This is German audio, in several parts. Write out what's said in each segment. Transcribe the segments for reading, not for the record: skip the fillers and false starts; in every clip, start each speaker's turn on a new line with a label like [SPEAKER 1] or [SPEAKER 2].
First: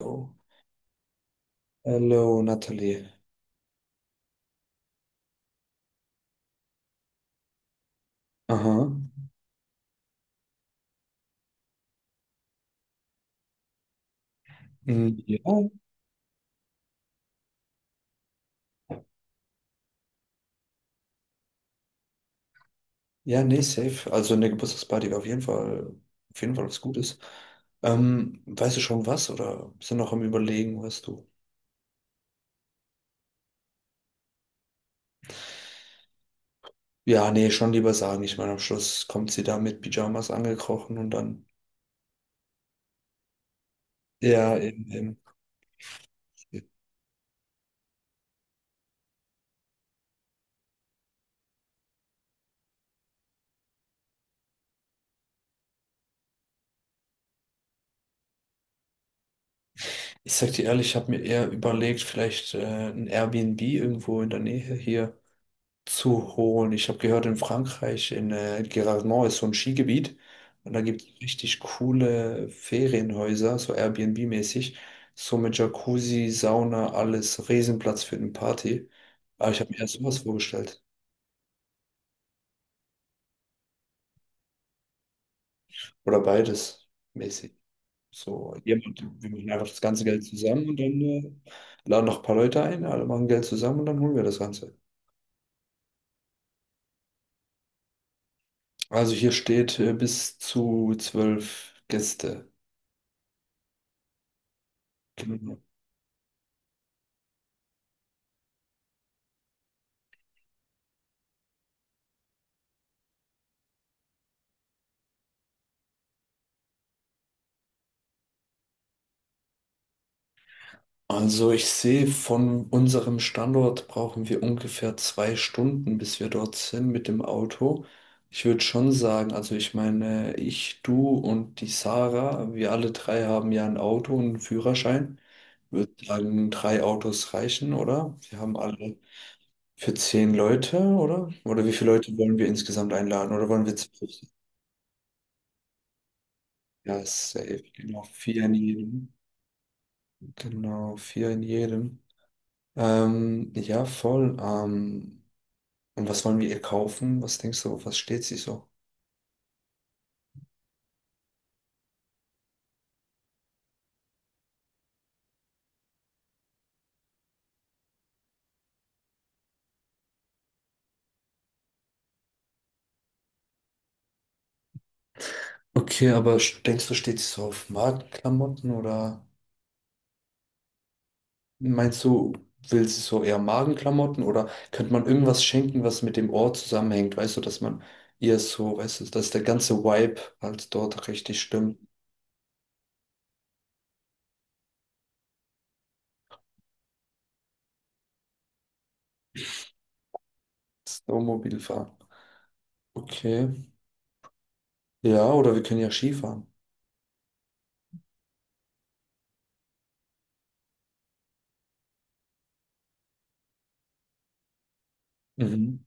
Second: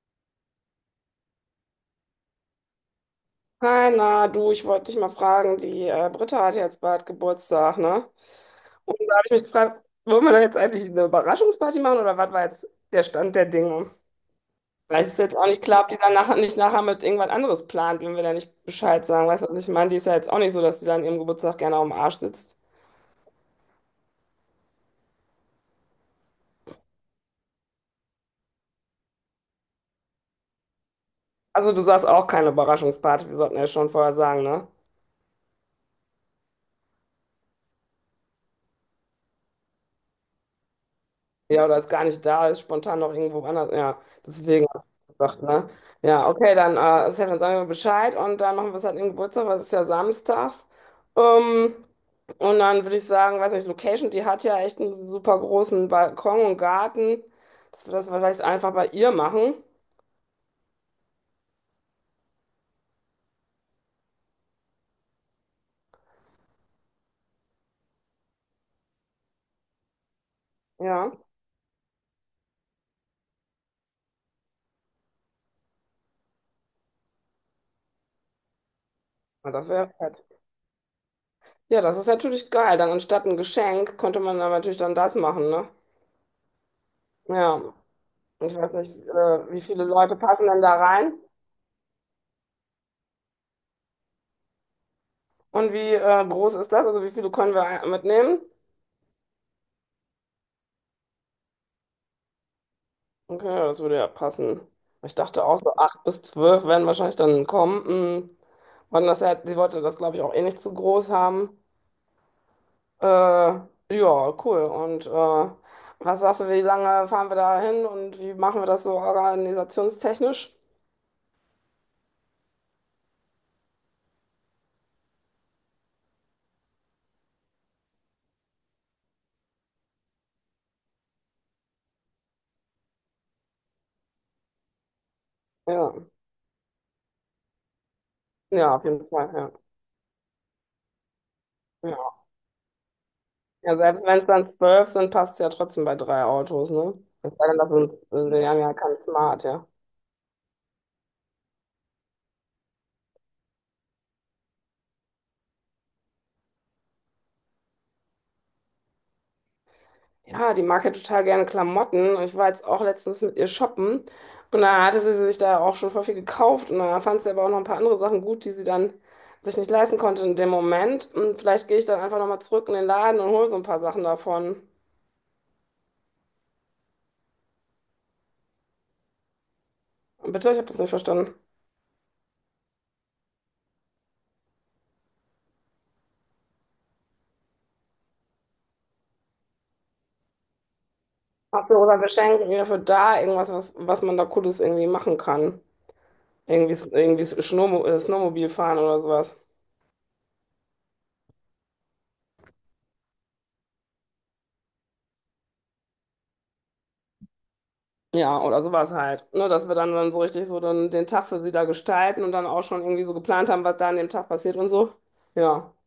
[SPEAKER 1] Oh. Hallo, Nathalie.
[SPEAKER 2] Hi, na, du, ich wollte dich mal fragen, die Britta hat ja jetzt bald Geburtstag, ne?
[SPEAKER 1] Aha.
[SPEAKER 2] Und da habe ich mich gefragt, wollen wir da jetzt eigentlich eine Überraschungsparty machen oder was war jetzt der Stand der Dinge? Vielleicht
[SPEAKER 1] Mm,
[SPEAKER 2] ist jetzt auch nicht
[SPEAKER 1] ja,
[SPEAKER 2] klar, ob die dann nachher nicht nachher mit irgendwas anderes plant, wenn wir da nicht Bescheid sagen. Weißt du, was ich meine? Die ist ja jetzt auch nicht so, dass die dann ihrem Geburtstag gerne auf dem Arsch sitzt.
[SPEAKER 1] ja, nee, safe. Also eine Geburtstagsparty wäre auf jeden Fall was Gutes. Weißt du schon was oder sind noch am Überlegen, weißt du?
[SPEAKER 2] Also du sagst auch keine Überraschungsparty, wir sollten ja schon vorher sagen, ne?
[SPEAKER 1] Ja, nee, schon lieber sagen. Ich meine, am Schluss kommt sie da mit Pyjamas angekrochen und dann.
[SPEAKER 2] Ja, oder ist gar nicht da ist, spontan noch irgendwo anders. Ja,
[SPEAKER 1] Ja,
[SPEAKER 2] deswegen hab
[SPEAKER 1] eben,
[SPEAKER 2] ich
[SPEAKER 1] eben.
[SPEAKER 2] gesagt, ne? Ja, okay, dann, Sven, dann sagen wir Bescheid und dann machen wir es halt im Geburtstag, weil es ist ja samstags. Ähm, und dann würde ich sagen, weiß nicht, Location, die hat ja echt einen super großen Balkon und Garten, dass wir das vielleicht einfach bei ihr machen.
[SPEAKER 1] Ich sag dir ehrlich, ich habe mir eher überlegt, vielleicht ein Airbnb irgendwo in der Nähe hier zu holen. Ich habe gehört, in Frankreich, in Gérardmer ist so ein Skigebiet und da gibt es
[SPEAKER 2] Ja,
[SPEAKER 1] richtig coole Ferienhäuser, so Airbnb-mäßig, so mit Jacuzzi, Sauna, alles, Riesenplatz für eine Party.
[SPEAKER 2] ja,
[SPEAKER 1] Aber ich
[SPEAKER 2] das
[SPEAKER 1] habe mir
[SPEAKER 2] wäre
[SPEAKER 1] erst sowas
[SPEAKER 2] fett.
[SPEAKER 1] vorgestellt.
[SPEAKER 2] Ja, das ist natürlich geil. Dann anstatt ein Geschenk könnte man dann natürlich dann das machen, ne?
[SPEAKER 1] Oder beides mäßig.
[SPEAKER 2] Ja,
[SPEAKER 1] So,
[SPEAKER 2] ich weiß nicht,
[SPEAKER 1] jemand, wir machen
[SPEAKER 2] wie
[SPEAKER 1] einfach das
[SPEAKER 2] viele
[SPEAKER 1] ganze
[SPEAKER 2] Leute
[SPEAKER 1] Geld
[SPEAKER 2] passen denn
[SPEAKER 1] zusammen
[SPEAKER 2] da
[SPEAKER 1] und dann
[SPEAKER 2] rein?
[SPEAKER 1] laden noch ein paar Leute ein, alle machen Geld zusammen und dann holen wir das Ganze.
[SPEAKER 2] Und wie groß ist das? Also wie viele können wir mitnehmen?
[SPEAKER 1] Also hier steht bis zu 12 Gäste.
[SPEAKER 2] Okay, ja, das würde ja passen. Ich dachte auch
[SPEAKER 1] Genau.
[SPEAKER 2] so acht bis zwölf werden wahrscheinlich dann kommen. Hm. Wann das ja, sie wollte das, glaube ich, auch eh nicht zu groß haben. Ja, cool. Und was sagst du, wie lange fahren wir da hin und wie machen wir das so organisationstechnisch?
[SPEAKER 1] Also ich sehe, von unserem Standort brauchen wir ungefähr 2 Stunden, bis wir dort sind mit dem Auto. Ich würde schon sagen, also ich meine, ich, du und die Sarah, wir alle drei haben ja ein Auto und einen Führerschein. Ich würde
[SPEAKER 2] Ja,
[SPEAKER 1] sagen, drei Autos reichen, oder? Wir haben
[SPEAKER 2] ja, auf
[SPEAKER 1] alle
[SPEAKER 2] jeden Fall, ja.
[SPEAKER 1] für 10 Leute, oder? Oder wie viele
[SPEAKER 2] Ja,
[SPEAKER 1] Leute wollen wir insgesamt einladen? Oder wollen wir
[SPEAKER 2] ja selbst
[SPEAKER 1] 12?
[SPEAKER 2] wenn es dann zwölf sind, passt es ja trotzdem bei drei Autos, ne?
[SPEAKER 1] Ja,
[SPEAKER 2] Es sei denn,
[SPEAKER 1] safe.
[SPEAKER 2] das sind,
[SPEAKER 1] Genau, vier
[SPEAKER 2] wir
[SPEAKER 1] in
[SPEAKER 2] haben ja kein
[SPEAKER 1] jedem.
[SPEAKER 2] Smart, ja.
[SPEAKER 1] Genau, vier in jedem. Ja, voll. Und was wollen wir ihr kaufen? Was denkst du, auf was steht sie so?
[SPEAKER 2] Ja, die mag ja total gerne Klamotten. Und ich war jetzt auch letztens mit ihr shoppen. Und da hatte sie sich da auch schon voll viel gekauft. Und da fand sie aber auch noch ein paar andere Sachen gut, die sie dann sich nicht leisten konnte in dem Moment. Und vielleicht gehe ich dann einfach nochmal zurück in den Laden und hole so ein paar Sachen davon.
[SPEAKER 1] Okay, aber denkst du, steht sie so auf Magenklamotten oder
[SPEAKER 2] Bitte, ich habe das nicht verstanden.
[SPEAKER 1] meinst du, will sie so eher Magenklamotten oder könnte man irgendwas schenken, was mit dem Ort zusammenhängt? Weißt du, dass man ihr so, weißt du, dass der ganze Vibe halt dort richtig
[SPEAKER 2] Hast du
[SPEAKER 1] stimmt.
[SPEAKER 2] oder Geschenk irgendwie dafür da, irgendwas, was, was man da Cooles irgendwie machen kann? Irgendwie, irgendwie Snowmobil fahren oder sowas.
[SPEAKER 1] Snowmobil fahren. Okay. Ja, oder wir können ja Skifahren.
[SPEAKER 2] Ja, oder sowas halt. Ne, dass wir dann, dann so richtig so dann den Tag für sie da gestalten und dann auch schon irgendwie so geplant haben, was da an dem Tag passiert und so. Ja,
[SPEAKER 1] Mhm.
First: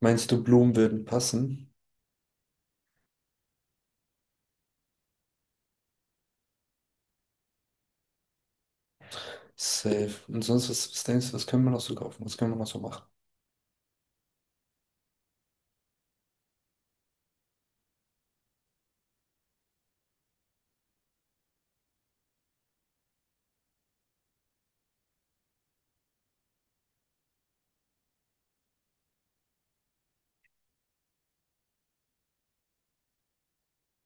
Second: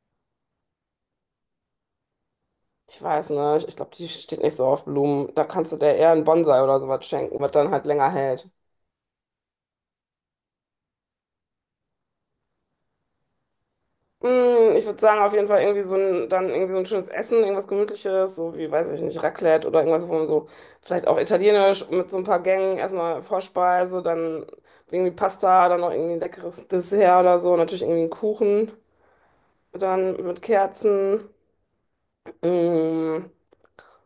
[SPEAKER 1] Meinst du, Blumen würden passen?
[SPEAKER 2] ich weiß nicht. Ich glaube, die steht nicht so auf Blumen. Da kannst du der eher einen Bonsai oder sowas schenken, was dann halt länger hält.
[SPEAKER 1] Safe. Und sonst, was denkst du, was können wir noch so kaufen? Was können wir noch so machen?
[SPEAKER 2] Mm, ich würde sagen, auf jeden Fall irgendwie so ein, dann irgendwie so ein schönes Essen, irgendwas Gemütliches, so wie, weiß ich nicht, Raclette oder irgendwas, wo man so, vielleicht auch italienisch mit so ein paar Gängen, erstmal Vorspeise, dann irgendwie Pasta, dann noch irgendwie ein leckeres Dessert oder so, natürlich irgendwie einen Kuchen, dann mit Kerzen. Mm,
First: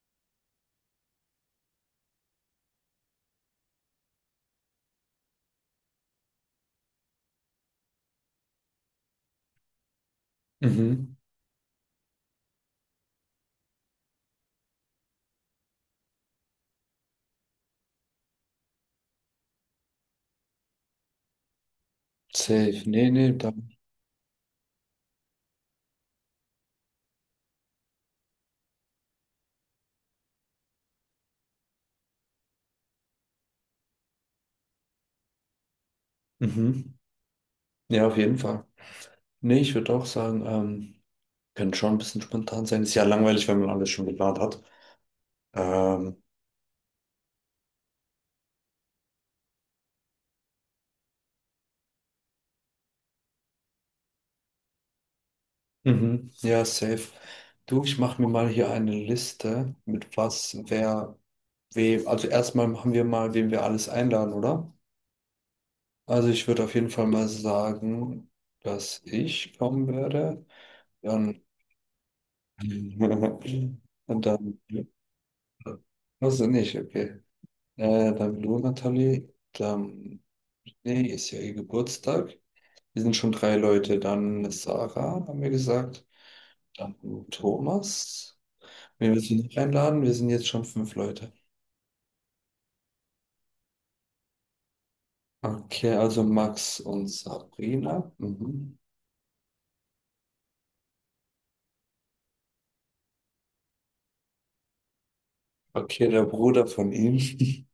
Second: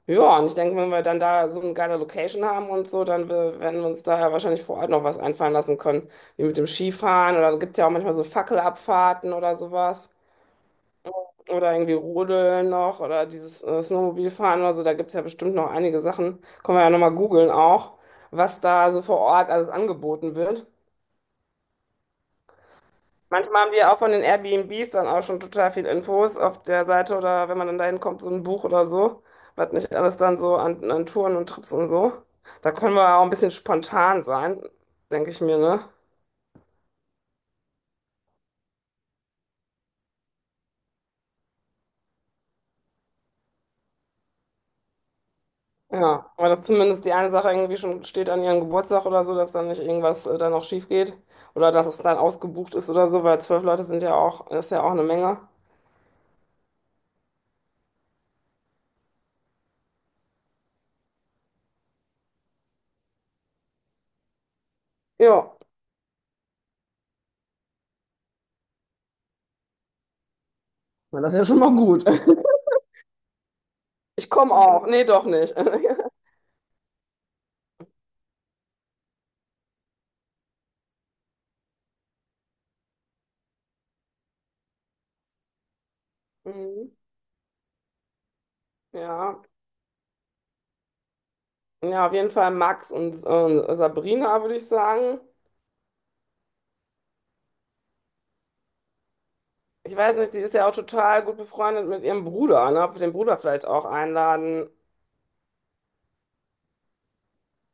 [SPEAKER 2] ja, und ich denke, wenn wir dann da so eine geile Location haben und so, dann werden wir uns da ja wahrscheinlich vor Ort noch was einfallen lassen können, wie mit dem Skifahren oder gibt ja auch manchmal so Fackelabfahrten oder sowas.
[SPEAKER 1] Mhm.
[SPEAKER 2] Oder irgendwie Rodeln noch oder dieses Snowmobilfahren oder so, da gibt es ja bestimmt noch einige Sachen. Können wir ja nochmal googeln auch, was da so vor Ort alles angeboten wird.
[SPEAKER 1] Safe. Nee, nee, da.
[SPEAKER 2] Manchmal haben die ja auch von den Airbnbs dann auch schon total viel Infos auf der Seite oder wenn man dann dahin kommt, so ein Buch oder so, was nicht alles dann so an, an Touren und Trips und so. Da können wir auch ein bisschen spontan sein, denke ich mir, ne?
[SPEAKER 1] Mhm. Ja, auf jeden Fall. Nee, ich würde auch sagen, könnte schon ein bisschen spontan sein. Ist ja langweilig, wenn man alles schon geplant hat. Ähm,
[SPEAKER 2] Ja, aber dass zumindest die eine Sache irgendwie schon steht an ihrem Geburtstag oder so, dass dann nicht irgendwas dann noch schief geht oder dass es dann ausgebucht ist oder so, weil zwölf Leute sind ja auch, das ist ja auch eine Menge.
[SPEAKER 1] mhm. Ja, safe. Du, ich mache mir mal hier eine Liste mit was, wer, wem. Also erstmal machen wir mal, wen wir alles einladen, oder?
[SPEAKER 2] Ja,
[SPEAKER 1] Also ich würde auf jeden Fall mal sagen, dass ich kommen werde.
[SPEAKER 2] na, das ist
[SPEAKER 1] Dann,
[SPEAKER 2] ja schon mal gut.
[SPEAKER 1] und
[SPEAKER 2] Ich komme
[SPEAKER 1] dann,
[SPEAKER 2] auch. Nee, doch nicht.
[SPEAKER 1] also nicht, okay. Dann du, Nathalie, dann. Nee, ist ja ihr Geburtstag. Wir sind schon drei Leute. Dann Sarah, haben wir gesagt.
[SPEAKER 2] Mhm.
[SPEAKER 1] Dann Thomas. Wen willst du
[SPEAKER 2] Ja.
[SPEAKER 1] noch einladen? Wir sind jetzt schon fünf Leute.
[SPEAKER 2] Ja, auf jeden Fall Max und Sabrina, würde ich sagen.
[SPEAKER 1] Okay, also Max und Sabrina. Mhm.
[SPEAKER 2] Ich weiß nicht, die ist ja auch total gut befreundet mit ihrem Bruder, ne? Ob wir den Bruder vielleicht auch einladen
[SPEAKER 1] Okay, der Bruder von ihm.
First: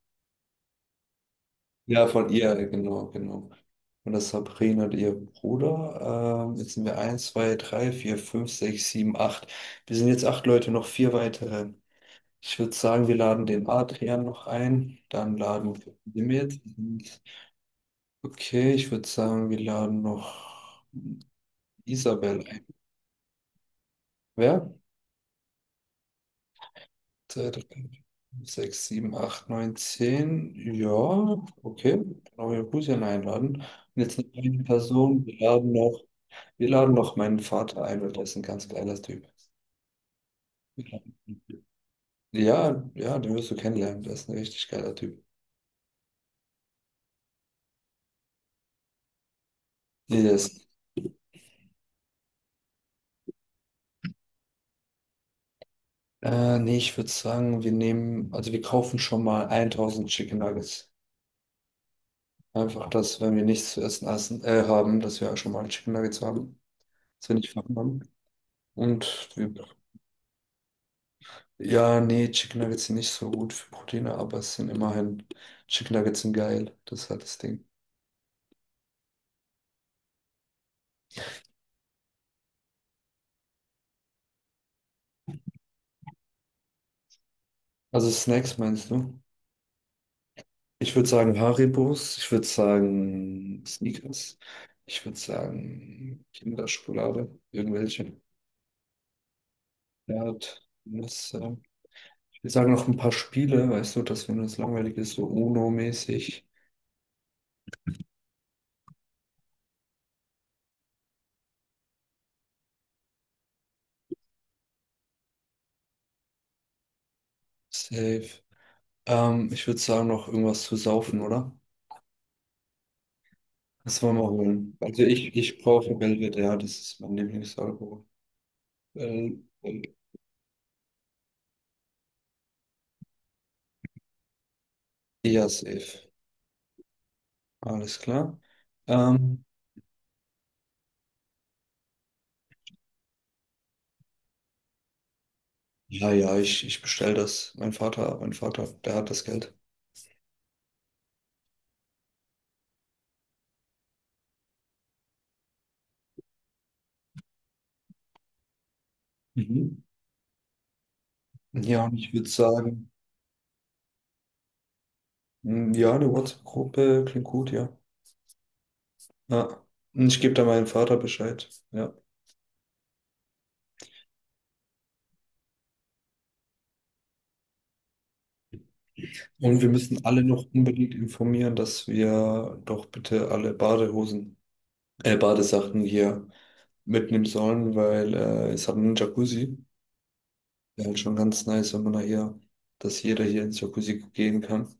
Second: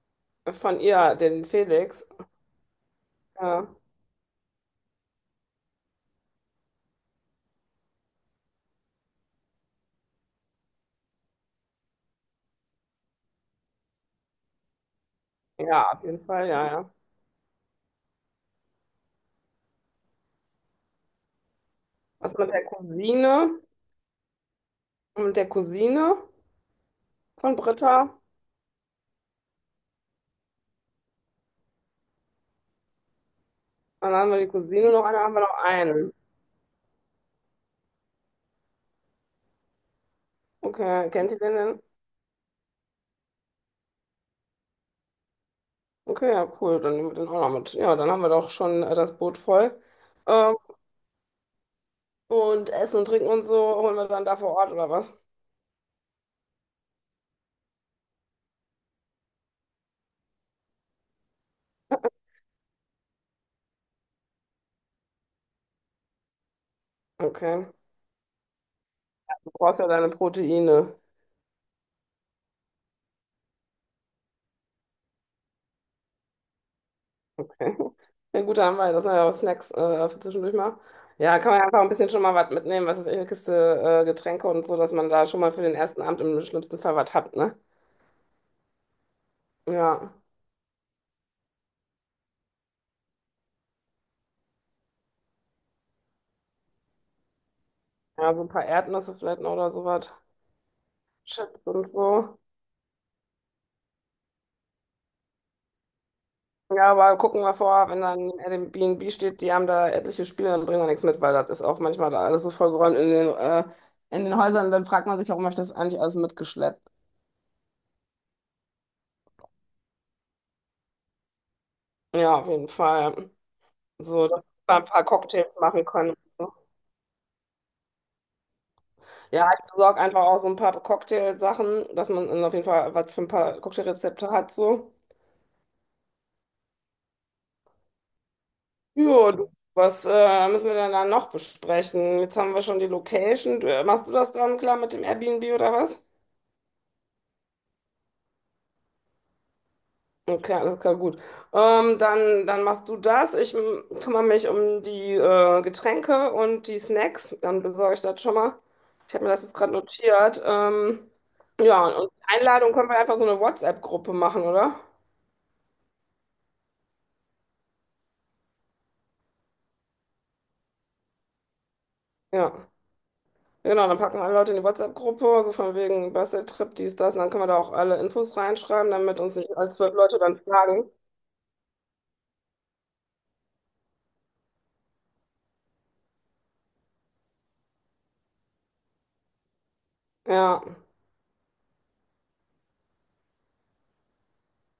[SPEAKER 2] von ihr, den
[SPEAKER 1] Ja,
[SPEAKER 2] Felix.
[SPEAKER 1] von ihr, genau, genau.
[SPEAKER 2] Ja,
[SPEAKER 1] Und das Sabrina und ihr Bruder. Jetzt sind wir eins, zwei, drei, vier, fünf, sechs, sieben, acht. Wir sind jetzt acht Leute, noch vier weitere. Ich würde sagen, wir laden den Adrian noch ein. Dann laden
[SPEAKER 2] ja,
[SPEAKER 1] wir
[SPEAKER 2] auf jeden Fall,
[SPEAKER 1] Mehmet.
[SPEAKER 2] ja, ja.
[SPEAKER 1] Okay, ich würde sagen, wir laden noch
[SPEAKER 2] Was
[SPEAKER 1] Isabel
[SPEAKER 2] mit der
[SPEAKER 1] ein.
[SPEAKER 2] Cousine?
[SPEAKER 1] Wer?
[SPEAKER 2] Und mit der Cousine
[SPEAKER 1] Zwei,
[SPEAKER 2] von
[SPEAKER 1] drei, vier,
[SPEAKER 2] Britta?
[SPEAKER 1] fünf, sechs, sieben, acht, neun, 10. Ja, okay. Genau, wir Rusian einladen. Und
[SPEAKER 2] Dann
[SPEAKER 1] jetzt noch
[SPEAKER 2] haben wir die
[SPEAKER 1] eine
[SPEAKER 2] Cousine noch, eine
[SPEAKER 1] Person.
[SPEAKER 2] haben wir noch einen.
[SPEAKER 1] Wir laden noch meinen Vater ein, weil der ist ein ganz geiler Typ.
[SPEAKER 2] Okay, kennt ihr den denn?
[SPEAKER 1] Ja, ja, den wirst du kennenlernen. Der ist ein richtig geiler Typ.
[SPEAKER 2] Okay, ja, cool, dann nehmen wir den auch noch mit. Ja, dann haben wir doch schon das Boot voll. Ähm,
[SPEAKER 1] Yes.
[SPEAKER 2] und Essen und Trinken und so holen wir dann da vor Ort, oder was?
[SPEAKER 1] Nee, ich würde sagen, wir nehmen, also wir kaufen schon mal 1000 Chicken Nuggets. Einfach, dass, wenn wir nichts zu essen, haben, dass wir schon mal Chicken Nuggets haben, dass wir nicht
[SPEAKER 2] Okay.
[SPEAKER 1] verhungern. Und
[SPEAKER 2] Du
[SPEAKER 1] wir,
[SPEAKER 2] brauchst ja deine Proteine.
[SPEAKER 1] ja, nee, Chicken Nuggets sind nicht so gut für Proteine, aber es sind immerhin, Chicken Nuggets sind geil. Das ist halt das Ding.
[SPEAKER 2] Okay. Ja, gut, da haben wir, das sind ja auch Snacks für zwischendurch mal. Ja, kann man ja einfach ein bisschen schon mal was mitnehmen, was ist echt eine Kiste Getränke und so, dass man da schon mal für den ersten Abend im schlimmsten Fall was hat, ne?
[SPEAKER 1] Also Snacks meinst du?
[SPEAKER 2] Ja.
[SPEAKER 1] Ich würde sagen Haribos, ich würde sagen Snickers, ich würde sagen Kinderschokolade, irgendwelche.
[SPEAKER 2] Ja, so ein paar Erdnüsse vielleicht noch oder sowas.
[SPEAKER 1] Ja, Nüsse.
[SPEAKER 2] Chips und so.
[SPEAKER 1] Wir sagen noch ein paar Spiele, weißt du, dass wenn es langweilig ist, so UNO-mäßig.
[SPEAKER 2] Ja, aber gucken wir vor, wenn dann Airbnb steht, die haben da etliche Spiele, dann bringen wir nichts mit, weil das ist auch manchmal da alles so vollgeräumt in den Häusern. Dann fragt man sich, warum habe ich das eigentlich alles mitgeschleppt?
[SPEAKER 1] Safe. Ich würde sagen, noch irgendwas zu saufen, oder?
[SPEAKER 2] Ja, auf jeden Fall.
[SPEAKER 1] Das wollen wir
[SPEAKER 2] So, dass
[SPEAKER 1] holen.
[SPEAKER 2] man ein
[SPEAKER 1] Also
[SPEAKER 2] paar
[SPEAKER 1] ich,
[SPEAKER 2] Cocktails
[SPEAKER 1] ich
[SPEAKER 2] machen
[SPEAKER 1] brauche
[SPEAKER 2] kann und
[SPEAKER 1] Belvedere,
[SPEAKER 2] so.
[SPEAKER 1] ja, das ist mein Lieblingsalkohol. Ähm,
[SPEAKER 2] Ja, ich besorge einfach auch so ein paar Cocktailsachen, dass man dann auf jeden Fall was für ein paar Cocktailrezepte hat. So.
[SPEAKER 1] ja, safe. Alles klar.
[SPEAKER 2] Ja,
[SPEAKER 1] Ähm,
[SPEAKER 2] du, was müssen wir denn dann noch besprechen? Jetzt haben wir schon die Location. Du, machst du das dann klar mit dem Airbnb oder was?
[SPEAKER 1] ja, ja, ich bestelle das. Mein Vater, der hat das Geld.
[SPEAKER 2] Okay, alles klar, gut. Dann, dann machst du das. Kümmere mich um die Getränke und die Snacks. Dann besorge ich das schon mal. Ich habe mir das jetzt gerade
[SPEAKER 1] Mhm.
[SPEAKER 2] notiert.
[SPEAKER 1] Ja,
[SPEAKER 2] Ja,
[SPEAKER 1] und
[SPEAKER 2] und
[SPEAKER 1] ich
[SPEAKER 2] die
[SPEAKER 1] würde
[SPEAKER 2] Einladung
[SPEAKER 1] sagen,
[SPEAKER 2] können wir einfach so eine WhatsApp-Gruppe machen, oder?
[SPEAKER 1] ja, eine WhatsApp-Gruppe klingt gut, ja. Ja. Und ich gebe da meinem Vater Bescheid. Ja.
[SPEAKER 2] Ja. Genau, dann packen alle Leute in die WhatsApp-Gruppe, so von wegen Basteltrip, dies, das. Und dann können wir da auch alle Infos reinschreiben, damit uns nicht
[SPEAKER 1] Und wir
[SPEAKER 2] alle zwölf
[SPEAKER 1] müssen
[SPEAKER 2] Leute
[SPEAKER 1] alle
[SPEAKER 2] dann
[SPEAKER 1] noch
[SPEAKER 2] fragen.
[SPEAKER 1] unbedingt informieren, dass wir doch bitte alle Badehosen, Badesachen hier mitnehmen sollen, weil es hat einen Jacuzzi.
[SPEAKER 2] Ja.
[SPEAKER 1] Wäre halt schon ganz nice, wenn man da hier, dass jeder hier ins Jacuzzi gehen kann.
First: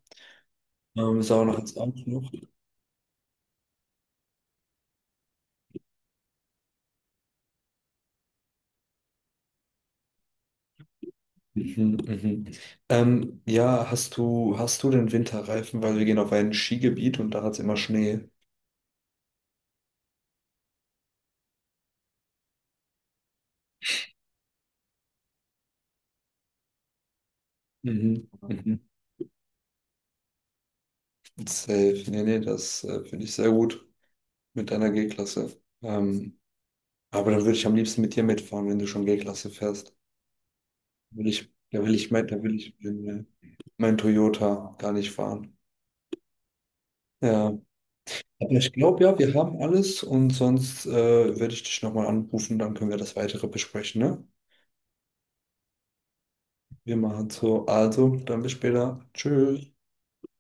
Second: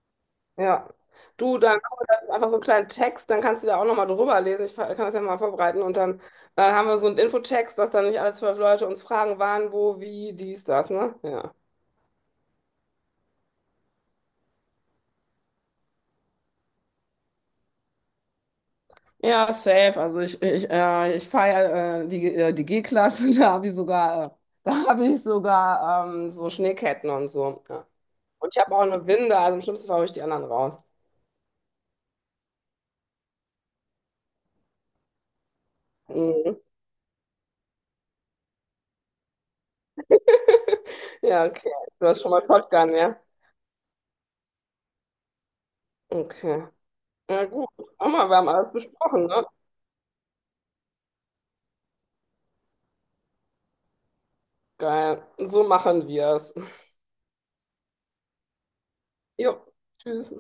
[SPEAKER 2] Ja.
[SPEAKER 1] Sauna
[SPEAKER 2] Du,
[SPEAKER 1] hat's
[SPEAKER 2] dann
[SPEAKER 1] auch
[SPEAKER 2] machen wir
[SPEAKER 1] noch.
[SPEAKER 2] das einfach so einen kleinen Text, dann kannst du da auch nochmal drüber lesen. Kann das ja mal vorbereiten. Und dann haben wir so einen Infotext, dass dann nicht alle zwölf Leute uns fragen, wann, wo, wie, dies, das, ne? Ja.
[SPEAKER 1] Mhm, mhm. Ja, hast du den Winterreifen, weil wir gehen auf ein Skigebiet und da hat es immer Schnee.
[SPEAKER 2] Ja, safe. Also ich fahre ja, die G-Klasse, da habe ich sogar so Schneeketten und so. Ja.
[SPEAKER 1] Mhm,
[SPEAKER 2] Und ich habe
[SPEAKER 1] mhm.
[SPEAKER 2] auch eine Winde, also im schlimmsten Fall hole ich die anderen raus.
[SPEAKER 1] Safe. Nee, nee, das finde ich sehr gut mit deiner G-Klasse. Ähm,
[SPEAKER 2] Mhm.
[SPEAKER 1] Aber dann würde ich am liebsten mit dir mitfahren, wenn du schon G-Klasse fährst. Will
[SPEAKER 2] Ja,
[SPEAKER 1] ich,
[SPEAKER 2] okay. Du hast schon
[SPEAKER 1] da
[SPEAKER 2] mal
[SPEAKER 1] will ich
[SPEAKER 2] Shotgun,
[SPEAKER 1] mein,
[SPEAKER 2] ja?
[SPEAKER 1] mein Toyota gar nicht fahren.
[SPEAKER 2] Okay. Ja,
[SPEAKER 1] Ja.
[SPEAKER 2] gut. Guck mal, wir haben
[SPEAKER 1] Aber ich
[SPEAKER 2] alles
[SPEAKER 1] glaube ja,
[SPEAKER 2] besprochen,
[SPEAKER 1] wir
[SPEAKER 2] ne?
[SPEAKER 1] haben alles und sonst werde ich dich nochmal anrufen, dann können wir das weitere besprechen, ne?
[SPEAKER 2] Geil. So machen wir es.
[SPEAKER 1] Wir machen so. Also, dann bis später. Tschüss.
[SPEAKER 2] Jo. Tschüss.